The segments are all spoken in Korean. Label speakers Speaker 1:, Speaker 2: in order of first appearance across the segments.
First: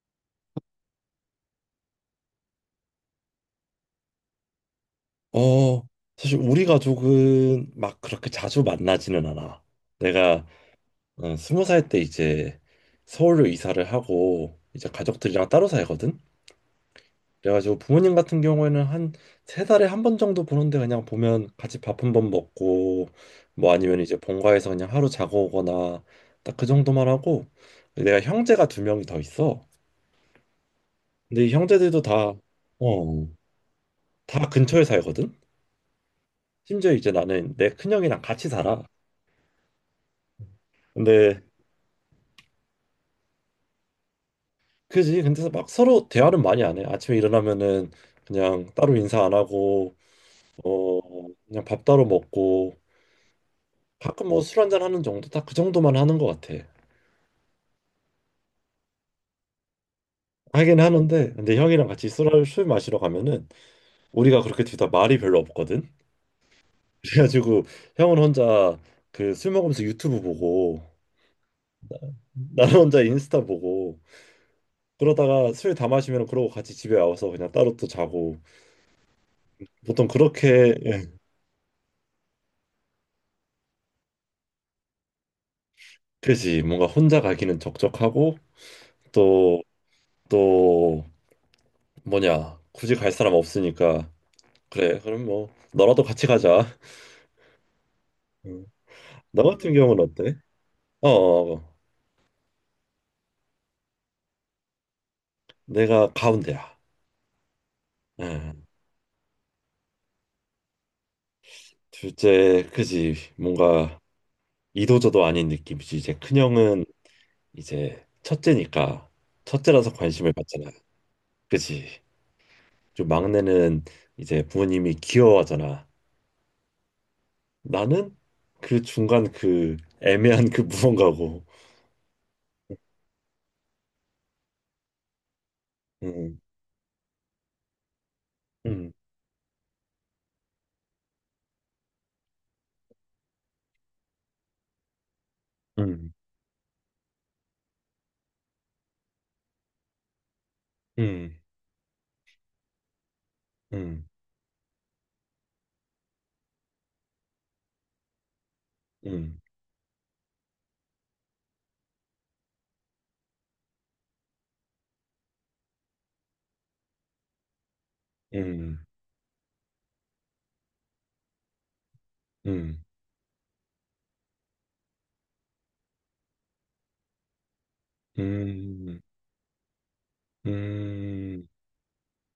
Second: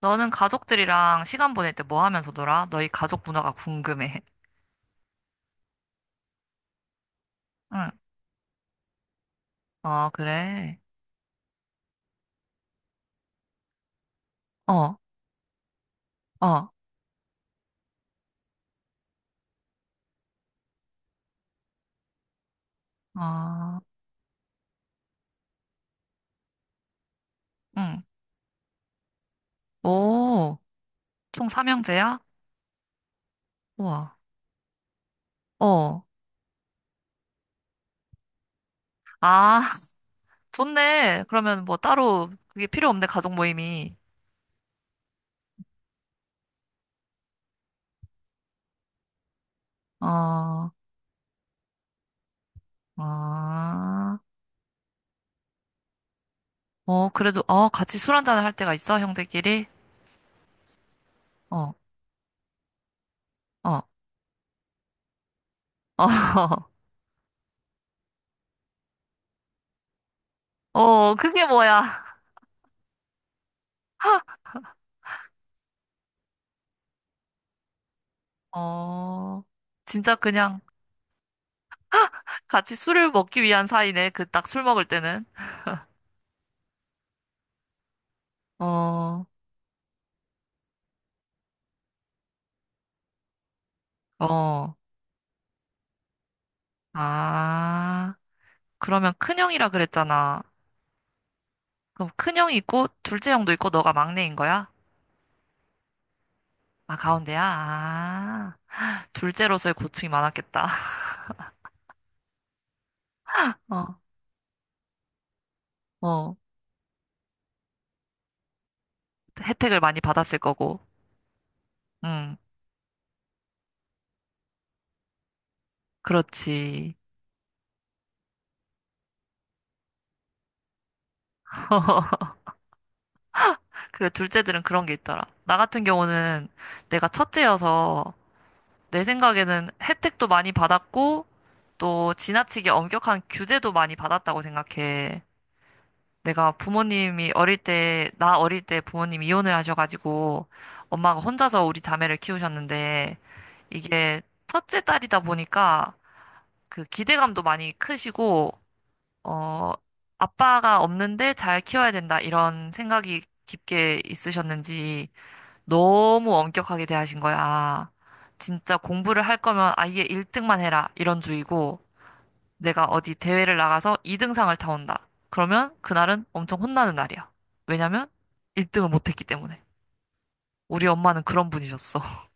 Speaker 1: 너는 가족들이랑 시간 보낼 때 뭐 하면서 놀아? 너희 가족 문화가 궁금해.
Speaker 2: 어, 사실 우리 가족은
Speaker 1: 응.
Speaker 2: 막 그렇게 자주 만나지는 않아.
Speaker 1: 어,
Speaker 2: 내가
Speaker 1: 그래.
Speaker 2: 스무 살 때 이제 서울로 이사를 하고 이제
Speaker 1: 어,
Speaker 2: 가족들이랑 따로 살거든.
Speaker 1: 어,
Speaker 2: 그래가지고 부모님 같은 경우에는 한 세 달에 한 번 정도 보는데 그냥 보면 같이 밥 한번 먹고 뭐
Speaker 1: 어,
Speaker 2: 아니면 이제 본가에서 그냥 하루 자고 오거나 딱 그 정도만 하고
Speaker 1: 응.
Speaker 2: 내가 형제가 두 명이 더 있어.
Speaker 1: 오,
Speaker 2: 근데
Speaker 1: 총
Speaker 2: 이
Speaker 1: 삼형제
Speaker 2: 형제들도
Speaker 1: 야
Speaker 2: 어,
Speaker 1: 우와.
Speaker 2: 다 근처에 살거든.
Speaker 1: 어.
Speaker 2: 심지어 이제 나는 내 큰형이랑 같이 살아.
Speaker 1: 아, 좋네.
Speaker 2: 근데
Speaker 1: 그러면 뭐 따로 그게 필요 없네, 가족 모임이.
Speaker 2: 그지? 근데 막 서로 대화는 많이 안 해. 아침에 일어나면은 그냥 따로 인사 안 하고
Speaker 1: 어,
Speaker 2: 어 그냥 밥 따로 먹고
Speaker 1: 아,
Speaker 2: 가끔 뭐 술 한잔 하는 정도 딱 그 정도만 하는 것 같아.
Speaker 1: 어, 그래도, 어, 같이 술 한잔을 할 때가 있어, 형제끼리?
Speaker 2: 하긴 하는데 근데
Speaker 1: 어,
Speaker 2: 형이랑 같이 술을 술 마시러 가면은
Speaker 1: 어,
Speaker 2: 우리가 그렇게 둘 다 말이 별로 없거든.
Speaker 1: 어,
Speaker 2: 그래가지고 형은 혼자 그 술 먹으면서 유튜브 보고
Speaker 1: 어, 그게 뭐야.
Speaker 2: 나는 혼자 인스타 보고 그러다가 술 다 마시면 그러고 같이 집에 와서 그냥 따로 또 자고
Speaker 1: 어,
Speaker 2: 보통
Speaker 1: 진짜 그냥
Speaker 2: 그렇게 예.
Speaker 1: 같이 술을 먹기 위한 사이네. 그 딱 술 먹을 때는.
Speaker 2: 그지, 뭔가 혼자 가기는 적적하고
Speaker 1: 어,
Speaker 2: 또 뭐냐 굳이 갈 사람 없으니까
Speaker 1: 어.
Speaker 2: 그래 그럼 뭐 너라도 같이 가자.
Speaker 1: 아,
Speaker 2: 음.
Speaker 1: 그러면
Speaker 2: 너
Speaker 1: 큰형이라
Speaker 2: 같은 경우는 어때?
Speaker 1: 그랬잖아.
Speaker 2: 어, 어, 어.
Speaker 1: 그럼 큰형이 있고 둘째 형도 있고 너가 막내인 거야?
Speaker 2: 내가 가운데야.
Speaker 1: 아, 가운데야? 아,
Speaker 2: 음.
Speaker 1: 둘째로서의 고충이 많았겠다.
Speaker 2: 둘째, 그지. 뭔가 이도저도 아닌 느낌이지.
Speaker 1: 어,
Speaker 2: 이제
Speaker 1: 어.
Speaker 2: 큰형은 이제 첫째니까,
Speaker 1: 혜택을
Speaker 2: 첫째라서
Speaker 1: 많이
Speaker 2: 관심을
Speaker 1: 받았을
Speaker 2: 받잖아.
Speaker 1: 거고.
Speaker 2: 그지.
Speaker 1: 응,
Speaker 2: 좀 막내는 이제 부모님이 귀여워하잖아.
Speaker 1: 그렇지.
Speaker 2: 나는 그 중간, 그 애매한 그 무언가고.
Speaker 1: 그래, 둘째들은 그런 게 있더라. 나 같은
Speaker 2: 음,
Speaker 1: 경우는 내가 첫째여서
Speaker 2: 음,
Speaker 1: 내 생각에는 혜택도 많이 받았고, 또 지나치게 엄격한 규제도 많이 받았다고 생각해.
Speaker 2: 음,
Speaker 1: 내가 부모님이 어릴 때, 나 어릴 때 부모님이 이혼을 하셔가지고, 엄마가
Speaker 2: 음,
Speaker 1: 혼자서 우리 자매를 키우셨는데,
Speaker 2: 음.
Speaker 1: 이게 첫째 딸이다 보니까 그 기대감도 많이 크시고,
Speaker 2: 음.
Speaker 1: 어, 아빠가 없는데 잘 키워야 된다, 이런 생각이 깊게 있으셨는지, 너무 엄격하게 대하신 거야. 아, 진짜
Speaker 2: 음,
Speaker 1: 공부를 할 거면 아예 1등만 해라. 이런 주의고,
Speaker 2: 음,
Speaker 1: 내가 어디 대회를 나가서 2등상을 타온다. 그러면 그날은 엄청 혼나는 날이야. 왜냐면 1등을
Speaker 2: 음,
Speaker 1: 못했기 때문에. 우리 엄마는
Speaker 2: 음,
Speaker 1: 그런 분이셨어.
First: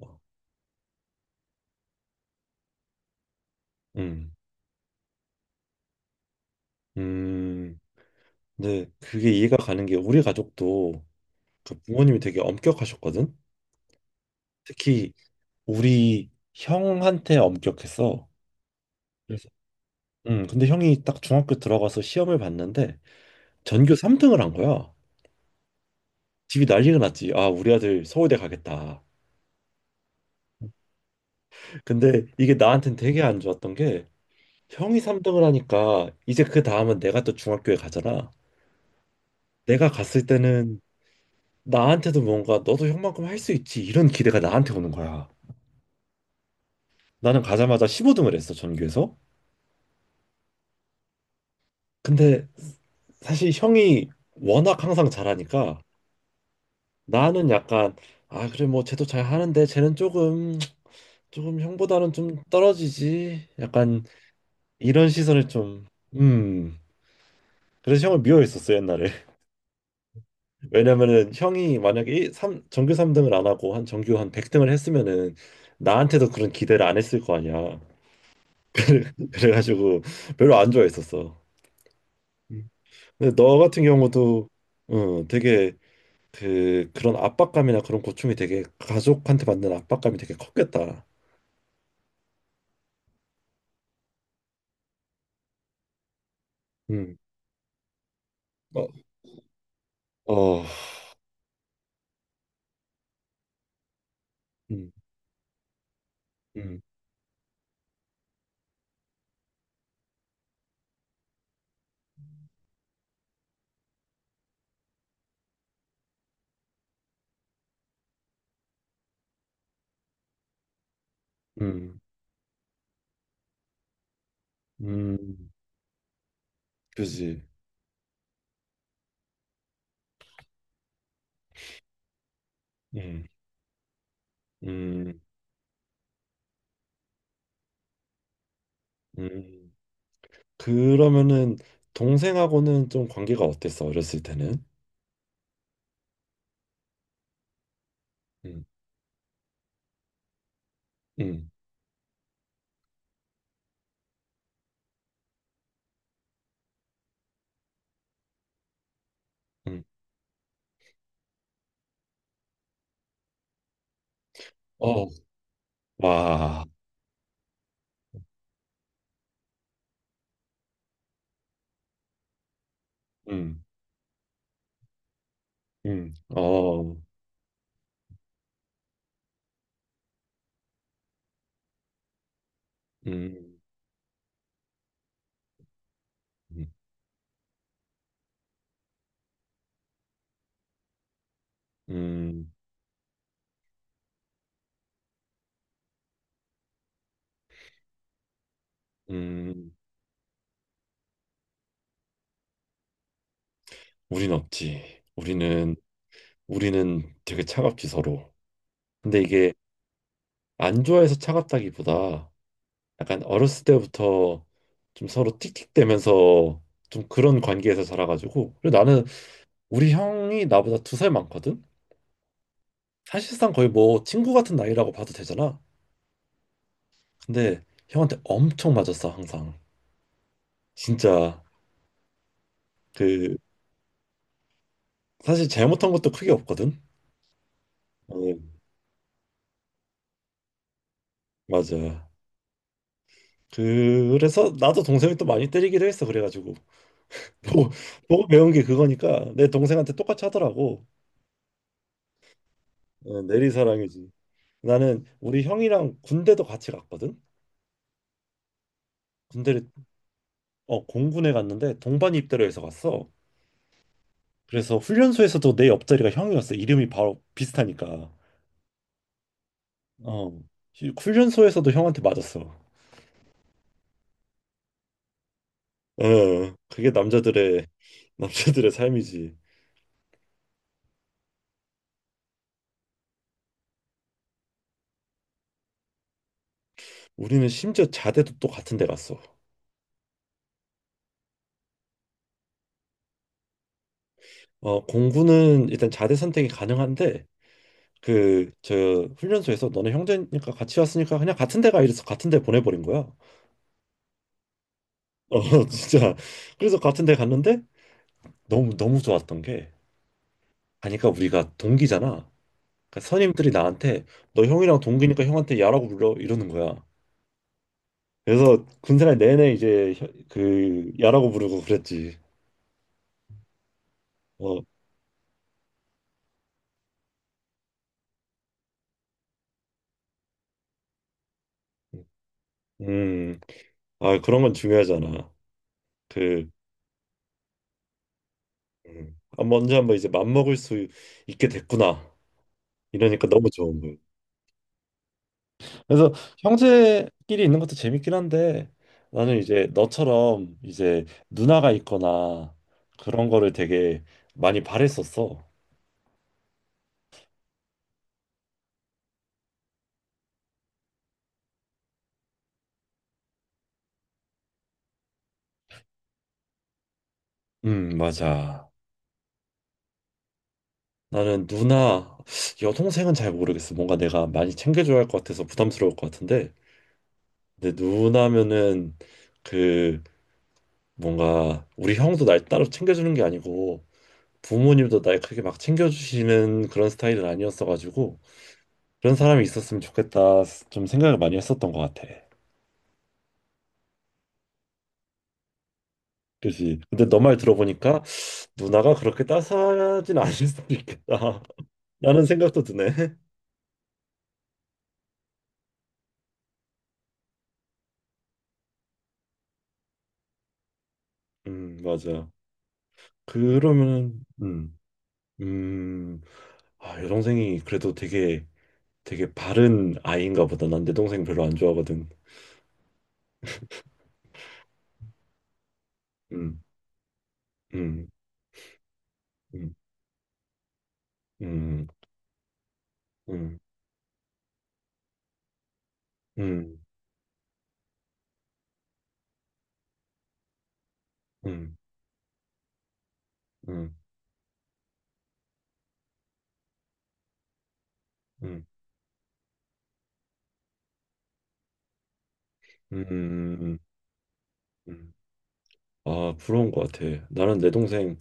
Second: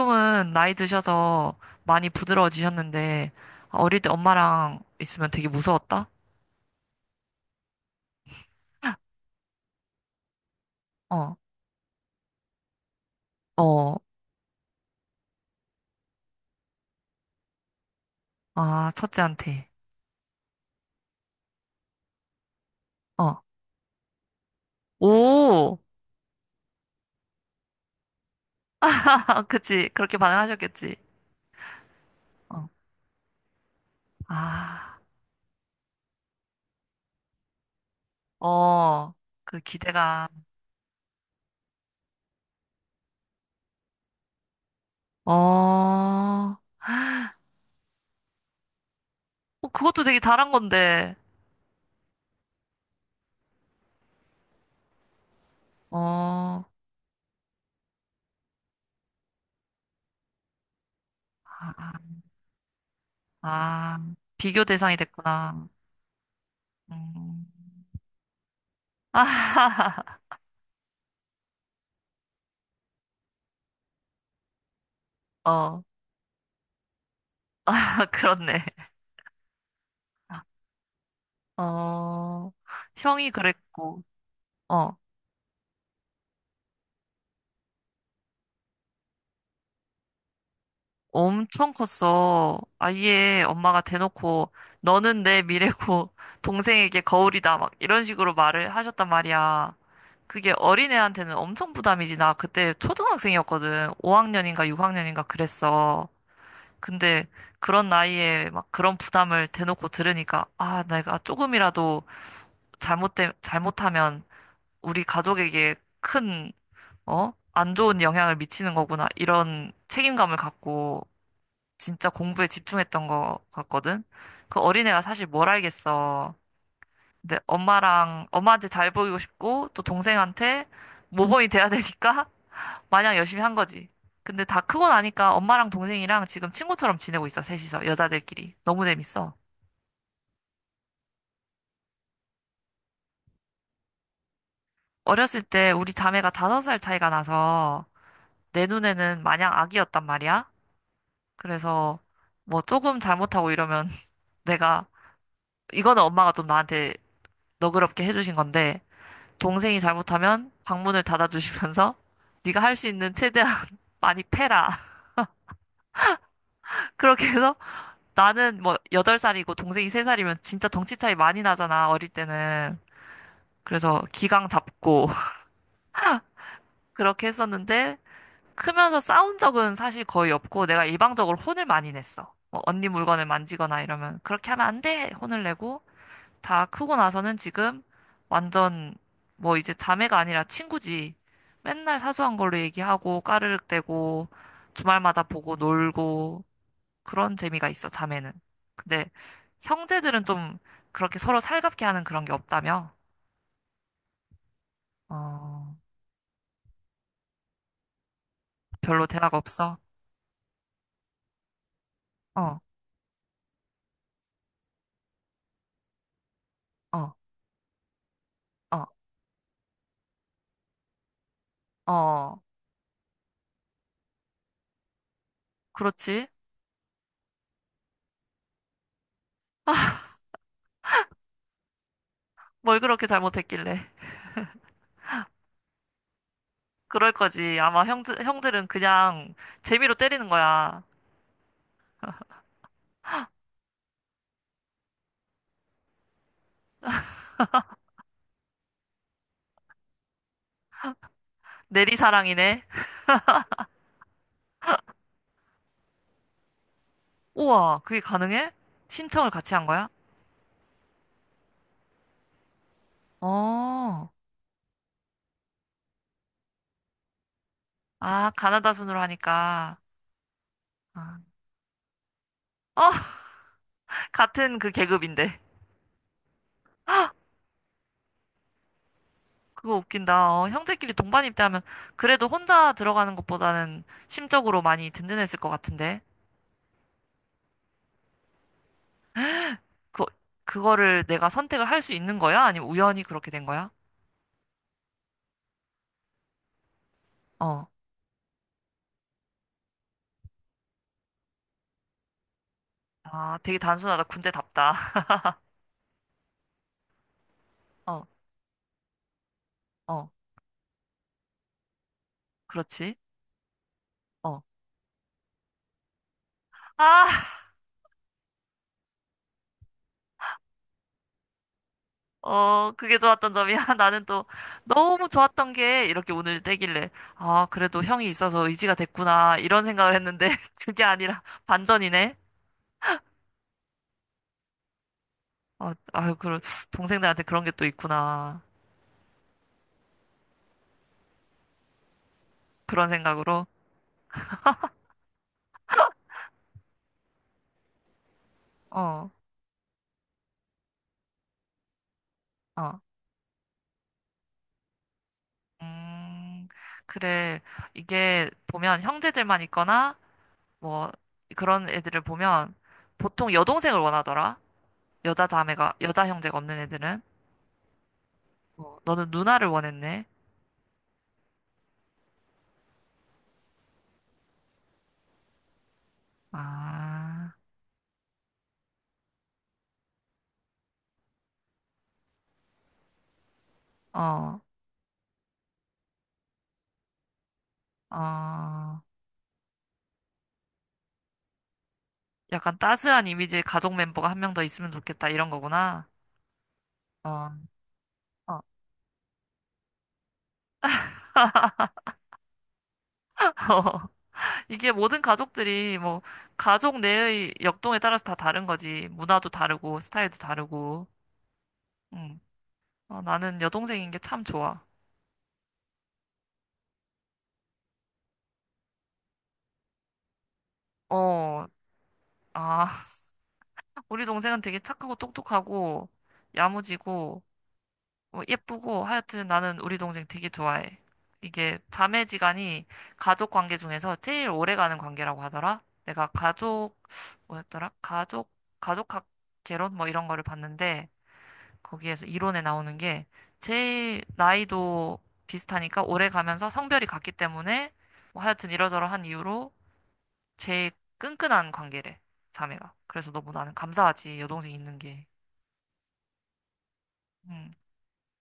Speaker 2: 어,
Speaker 1: 나이 드셔서 많이 부드러워지셨는데, 어릴 때
Speaker 2: 음,
Speaker 1: 엄마랑 있으면 되게 무서웠다?
Speaker 2: 음. 근데 그게 이해가 가는 게 우리 가족도
Speaker 1: 어,
Speaker 2: 그 부모님이 되게 엄격하셨거든.
Speaker 1: 어,
Speaker 2: 특히 우리 형한테 엄격했어.
Speaker 1: 아,
Speaker 2: 그래서,
Speaker 1: 첫째한테.
Speaker 2: 근데 형이 딱 중학교 들어가서 시험을 봤는데
Speaker 1: 어,
Speaker 2: 전교 3등을 한 거야.
Speaker 1: 오!
Speaker 2: 집이 난리가 났지. 아, 우리 아들 서울대 가겠다.
Speaker 1: 그치. 그렇게 반응하셨겠지.
Speaker 2: 근데 이게
Speaker 1: 어,
Speaker 2: 나한텐 되게 안 좋았던 게
Speaker 1: 아.
Speaker 2: 형이 3등을 하니까 이제 그 다음은 내가 또 중학교에 가잖아.
Speaker 1: 어, 그
Speaker 2: 내가 갔을
Speaker 1: 기대감.
Speaker 2: 때는 나한테도 뭔가 너도 형만큼 할 수 있지 이런 기대가 나한테 오는 거야.
Speaker 1: 어, 어,
Speaker 2: 나는 가자마자 15등을 했어 전교에서.
Speaker 1: 그것도 되게 잘한 건데.
Speaker 2: 근데 사실 형이 워낙 항상 잘하니까
Speaker 1: 어, 아,
Speaker 2: 나는 약간, 아 그래 뭐 쟤도 잘 하는데 쟤는 조금
Speaker 1: 아,
Speaker 2: 형보다는 좀 떨어지지,
Speaker 1: 아,
Speaker 2: 약간
Speaker 1: 비교 대상이
Speaker 2: 이런 시선을
Speaker 1: 됐구나.
Speaker 2: 좀. 음.
Speaker 1: 음.
Speaker 2: 그래서 형을 미워했었어 옛날에.
Speaker 1: 아,
Speaker 2: 왜냐면은 형이 만약에 일- 삼 전교 3등을 안 하고 한 전교 한 100등을 했으면은
Speaker 1: 어,
Speaker 2: 나한테도 그런 기대를 안 했을 거 아니야.
Speaker 1: 그렇네.
Speaker 2: 그래가지고 별로 안 좋아했었어.
Speaker 1: 어,
Speaker 2: 음.
Speaker 1: 형이
Speaker 2: 근데 너 같은
Speaker 1: 그랬고,
Speaker 2: 경우도
Speaker 1: 어,
Speaker 2: 어, 되게 그 그런 압박감이나 그런 고충이, 되게 가족한테 받는 압박감이 되게 컸겠다.
Speaker 1: 엄청 컸어. 아예 엄마가 대놓고, 너는 내 미래고, 동생에게
Speaker 2: 음.
Speaker 1: 거울이다. 막 이런 식으로 말을
Speaker 2: 어,
Speaker 1: 하셨단 말이야. 그게
Speaker 2: 어.
Speaker 1: 어린애한테는 엄청 부담이지. 나 그때 초등학생이었거든. 5학년인가
Speaker 2: 음,
Speaker 1: 6학년인가 그랬어.
Speaker 2: 음,
Speaker 1: 근데 그런 나이에 막 그런 부담을 대놓고 들으니까, 아, 내가 조금이라도 잘못되, 잘못하면 우리 가족에게 큰, 어? 안 좋은 영향을 미치는 거구나. 이런 책임감을 갖고
Speaker 2: 음,
Speaker 1: 진짜 공부에 집중했던 것 같거든. 그 어린애가 사실 뭘
Speaker 2: 음,
Speaker 1: 알겠어. 근데
Speaker 2: 그지.
Speaker 1: 엄마랑, 엄마한테 잘 보이고 싶고, 또 동생한테 모범이 돼야 되니까 마냥
Speaker 2: 음,
Speaker 1: 열심히 한 거지. 근데 다 크고
Speaker 2: 음,
Speaker 1: 나니까 엄마랑 동생이랑 지금 친구처럼 지내고 있어, 셋이서. 여자들끼리. 너무 재밌어.
Speaker 2: 음. 그러면은 동생하고는 좀 관계가 어땠어? 어렸을 때는?
Speaker 1: 어렸을 때 우리 자매가 다섯 살 차이가 나서
Speaker 2: 음,
Speaker 1: 내 눈에는 마냥 아기였단 말이야.
Speaker 2: 음,
Speaker 1: 그래서 뭐 조금 잘못하고 이러면 내가, 이거는 엄마가 좀 나한테 너그럽게 해주신 건데, 동생이
Speaker 2: 음.
Speaker 1: 잘못하면 방문을 닫아주시면서 네가 할 수 있는 최대한 많이 패라.
Speaker 2: 어, 와.
Speaker 1: 그렇게 해서 나는 뭐 여덟 살이고 동생이 세 살이면 진짜 덩치 차이 많이 나잖아, 어릴 때는.
Speaker 2: 음,
Speaker 1: 그래서 기강 잡고
Speaker 2: 어,
Speaker 1: 그렇게 했었는데 크면서 싸운 적은 사실 거의 없고 내가 일방적으로 혼을 많이 냈어. 뭐 언니 물건을
Speaker 2: 음,
Speaker 1: 만지거나 이러면 그렇게 하면 안 돼! 혼을 내고 다
Speaker 2: 음.
Speaker 1: 크고 나서는 지금 완전 뭐 이제 자매가 아니라 친구지. 맨날 사소한
Speaker 2: 음.
Speaker 1: 걸로 얘기하고 까르륵대고 주말마다 보고 놀고 그런 재미가 있어, 자매는. 근데
Speaker 2: 음,
Speaker 1: 형제들은 좀 그렇게 서로 살갑게 하는 그런 게 없다며?
Speaker 2: 우린 없지.
Speaker 1: 어,
Speaker 2: 우리는 되게 차갑지 서로.
Speaker 1: 별로
Speaker 2: 근데
Speaker 1: 대화가
Speaker 2: 이게
Speaker 1: 없어?
Speaker 2: 안 좋아해서 차갑다기보다
Speaker 1: 어.
Speaker 2: 약간 어렸을 때부터 좀 서로 틱틱대면서 좀
Speaker 1: 어.
Speaker 2: 그런 관계에서 자라가지고. 그리고
Speaker 1: 어,
Speaker 2: 나는 우리 형이 나보다 두 살 많거든.
Speaker 1: 어,
Speaker 2: 사실상 거의 뭐 친구 같은 나이라고 봐도 되잖아.
Speaker 1: 그렇지.
Speaker 2: 근데 형한테 엄청 맞았어 항상. 진짜.
Speaker 1: 뭘 그렇게
Speaker 2: 그
Speaker 1: 잘못했길래.
Speaker 2: 사실 잘못한 것도 크게 없거든.
Speaker 1: 그럴 거지. 아마 형들,
Speaker 2: 어,
Speaker 1: 형들은 그냥 재미로 때리는 거야.
Speaker 2: 맞아. 그래서 나도 동생이 또 많이 때리기도 했어 그래가지고. 보고, 보고 배운 게 그거니까 내 동생한테 똑같이 하더라고.
Speaker 1: 내리사랑이네.
Speaker 2: 어, 내리사랑이지. 나는 우리 형이랑 군대도 같이 갔거든.
Speaker 1: 우와, 그게 가능해? 신청을 같이 한
Speaker 2: 군대를
Speaker 1: 거야?
Speaker 2: 공군에 갔는데 동반 입대로해서 갔어.
Speaker 1: 어,
Speaker 2: 그래서 훈련소에서도 내 옆자리가 형이었어. 이름이 바로 비슷하니까.
Speaker 1: 아, 가나다 순으로 하니까.
Speaker 2: 어,
Speaker 1: 아,
Speaker 2: 훈련소에서도 형한테 맞았어.
Speaker 1: 어, 같은 그 계급인데.
Speaker 2: 어, 그게 남자들의 남자들의 삶이지.
Speaker 1: 그거 웃긴다. 어, 형제끼리 동반 입대하면 그래도 혼자 들어가는 것보다는 심적으로 많이 든든했을 것 같은데.
Speaker 2: 우리는 심지어 자대도 또 같은 데 갔어.
Speaker 1: 그, 그거를 내가 선택을 할 수 있는 거야? 아니면 우연히 그렇게 된 거야?
Speaker 2: 어, 공군은 일단 자대 선택이 가능한데
Speaker 1: 어,
Speaker 2: 그 저 훈련소에서 너네 형제니까 같이 왔으니까 그냥 같은 데가, 이래서 같은 데 보내버린 거야.
Speaker 1: 아, 되게 단순하다. 군대답다.
Speaker 2: 어 진짜. 그래서 같은 데 갔는데
Speaker 1: 어,
Speaker 2: 너무 너무 좋았던 게,
Speaker 1: 어,
Speaker 2: 가니까 우리가 동기잖아.
Speaker 1: 그렇지.
Speaker 2: 그러니까 선임들이 나한테
Speaker 1: 어.
Speaker 2: 너 형이랑 동기니까 형한테 야라고 불러 이러는 거야.
Speaker 1: 아,
Speaker 2: 그래서 군생활 내내 이제 그 야라고 부르고 그랬지.
Speaker 1: 어, 그게 좋았던 점이야. 나는 또
Speaker 2: 어,
Speaker 1: 너무 좋았던 게 이렇게 운을 떼길래, 아, 그래도 형이 있어서 의지가 됐구나. 이런 생각을 했는데, 그게 아니라 반전이네.
Speaker 2: 음, 아, 그런 건 중요하잖아.
Speaker 1: 어, 아유, 그,
Speaker 2: 그,
Speaker 1: 동생들한테 그런 게 또 있구나.
Speaker 2: 아, 먼저 한번 이제 맘먹을 수 있게 됐구나.
Speaker 1: 그런
Speaker 2: 이러니까
Speaker 1: 생각으로.
Speaker 2: 너무 좋은 거야. 그래서 형제끼리 있는 것도 재밌긴 한데
Speaker 1: 어,
Speaker 2: 나는 이제 너처럼 이제 누나가 있거나
Speaker 1: 어.
Speaker 2: 그런 거를 되게 많이 바랬었어.
Speaker 1: 음, 그래. 이게 보면 형제들만 있거나, 뭐, 그런 애들을 보면 보통 여동생을 원하더라. 여자 자매가, 여자 형제가 없는 애들은?
Speaker 2: 맞아.
Speaker 1: 어, 너는 누나를 원했네.
Speaker 2: 나는 누나, 여동생은 잘 모르겠어. 뭔가 내가 많이 챙겨줘야 할 것 같아서 부담스러울 것 같은데.
Speaker 1: 아,
Speaker 2: 근데 누나면은 그, 뭔가 우리 형도 날 따로 챙겨주는 게 아니고
Speaker 1: 어,
Speaker 2: 부모님도 날 크게 막 챙겨주시는 그런 스타일은 아니었어가지고
Speaker 1: 어.
Speaker 2: 그런 사람이 있었으면 좋겠다, 좀 생각을 많이 했었던 것 같아.
Speaker 1: 약간 따스한 이미지의 가족 멤버가 한 명 더 있으면 좋겠다, 이런 거구나.
Speaker 2: 그지. 근데 너
Speaker 1: 어,
Speaker 2: 말 들어보니까
Speaker 1: 어.
Speaker 2: 누나가 그렇게 따스하진 않을 수도 있겠다 라는 생각도 드네.
Speaker 1: 이게 모든 가족들이 뭐, 가족 내의 역동에 따라서 다 다른 거지. 문화도 다르고, 스타일도 다르고. 음.
Speaker 2: 맞아.
Speaker 1: 어, 나는 여동생인 게 참
Speaker 2: 그러면은,
Speaker 1: 좋아.
Speaker 2: 음, 아, 여동생이 그래도 되게, 되게 바른 아이인가 보다. 난 내 동생 별로
Speaker 1: 어,
Speaker 2: 안 좋아하거든.
Speaker 1: 아, 우리 동생은 되게 착하고 똑똑하고,
Speaker 2: 음,
Speaker 1: 야무지고,
Speaker 2: 음,
Speaker 1: 어, 예쁘고 하여튼 나는
Speaker 2: 음,
Speaker 1: 우리 동생 되게 좋아해. 이게
Speaker 2: 음,
Speaker 1: 자매지간이 가족 관계
Speaker 2: 음,
Speaker 1: 중에서 제일 오래가는 관계라고 하더라. 내가 가족
Speaker 2: 음,
Speaker 1: 뭐였더라? 가족 가족학 개론 뭐 이런 거를 봤는데
Speaker 2: 음,
Speaker 1: 거기에서 이론에 나오는 게
Speaker 2: 음, 음,
Speaker 1: 제일 나이도 비슷하니까 오래 가면서 성별이 같기 때문에 뭐 하여튼
Speaker 2: 음,
Speaker 1: 이러저러한 이유로 제일 끈끈한 관계래. 자매가.
Speaker 2: 음.
Speaker 1: 그래서 너무 나는
Speaker 2: 음,
Speaker 1: 감사하지. 여동생 있는 게.
Speaker 2: 음. 아, 부러운 것 같아.
Speaker 1: 음.
Speaker 2: 나는 내 동생,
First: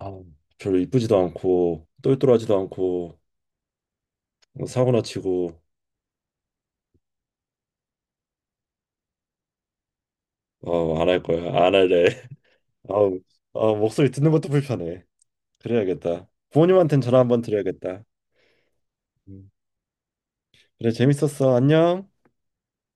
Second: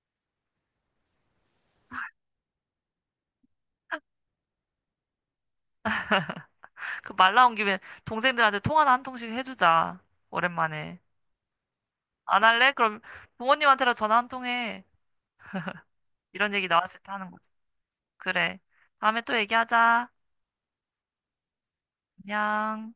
Speaker 2: 아, 별로 이쁘지도 않고, 똘똘하지도 않고, 사고나 치고,
Speaker 1: 그 말 나온 김에 동생들한테 통화나 한 통씩 해주자. 오랜만에.
Speaker 2: 어, 안 할 거야. 안 할래.
Speaker 1: 안 할래? 그럼
Speaker 2: 아우, 아,
Speaker 1: 부모님한테라도
Speaker 2: 목소리
Speaker 1: 전화 한
Speaker 2: 듣는
Speaker 1: 통
Speaker 2: 것도
Speaker 1: 해.
Speaker 2: 불편해. 그래야겠다.
Speaker 1: 이런 얘기 나왔을
Speaker 2: 부모님한텐
Speaker 1: 때
Speaker 2: 전화
Speaker 1: 하는
Speaker 2: 한번
Speaker 1: 거지.
Speaker 2: 드려야겠다.
Speaker 1: 그래. 다음에 또
Speaker 2: 음.
Speaker 1: 얘기하자.
Speaker 2: 그래, 재밌었어. 안녕.
Speaker 1: 안녕.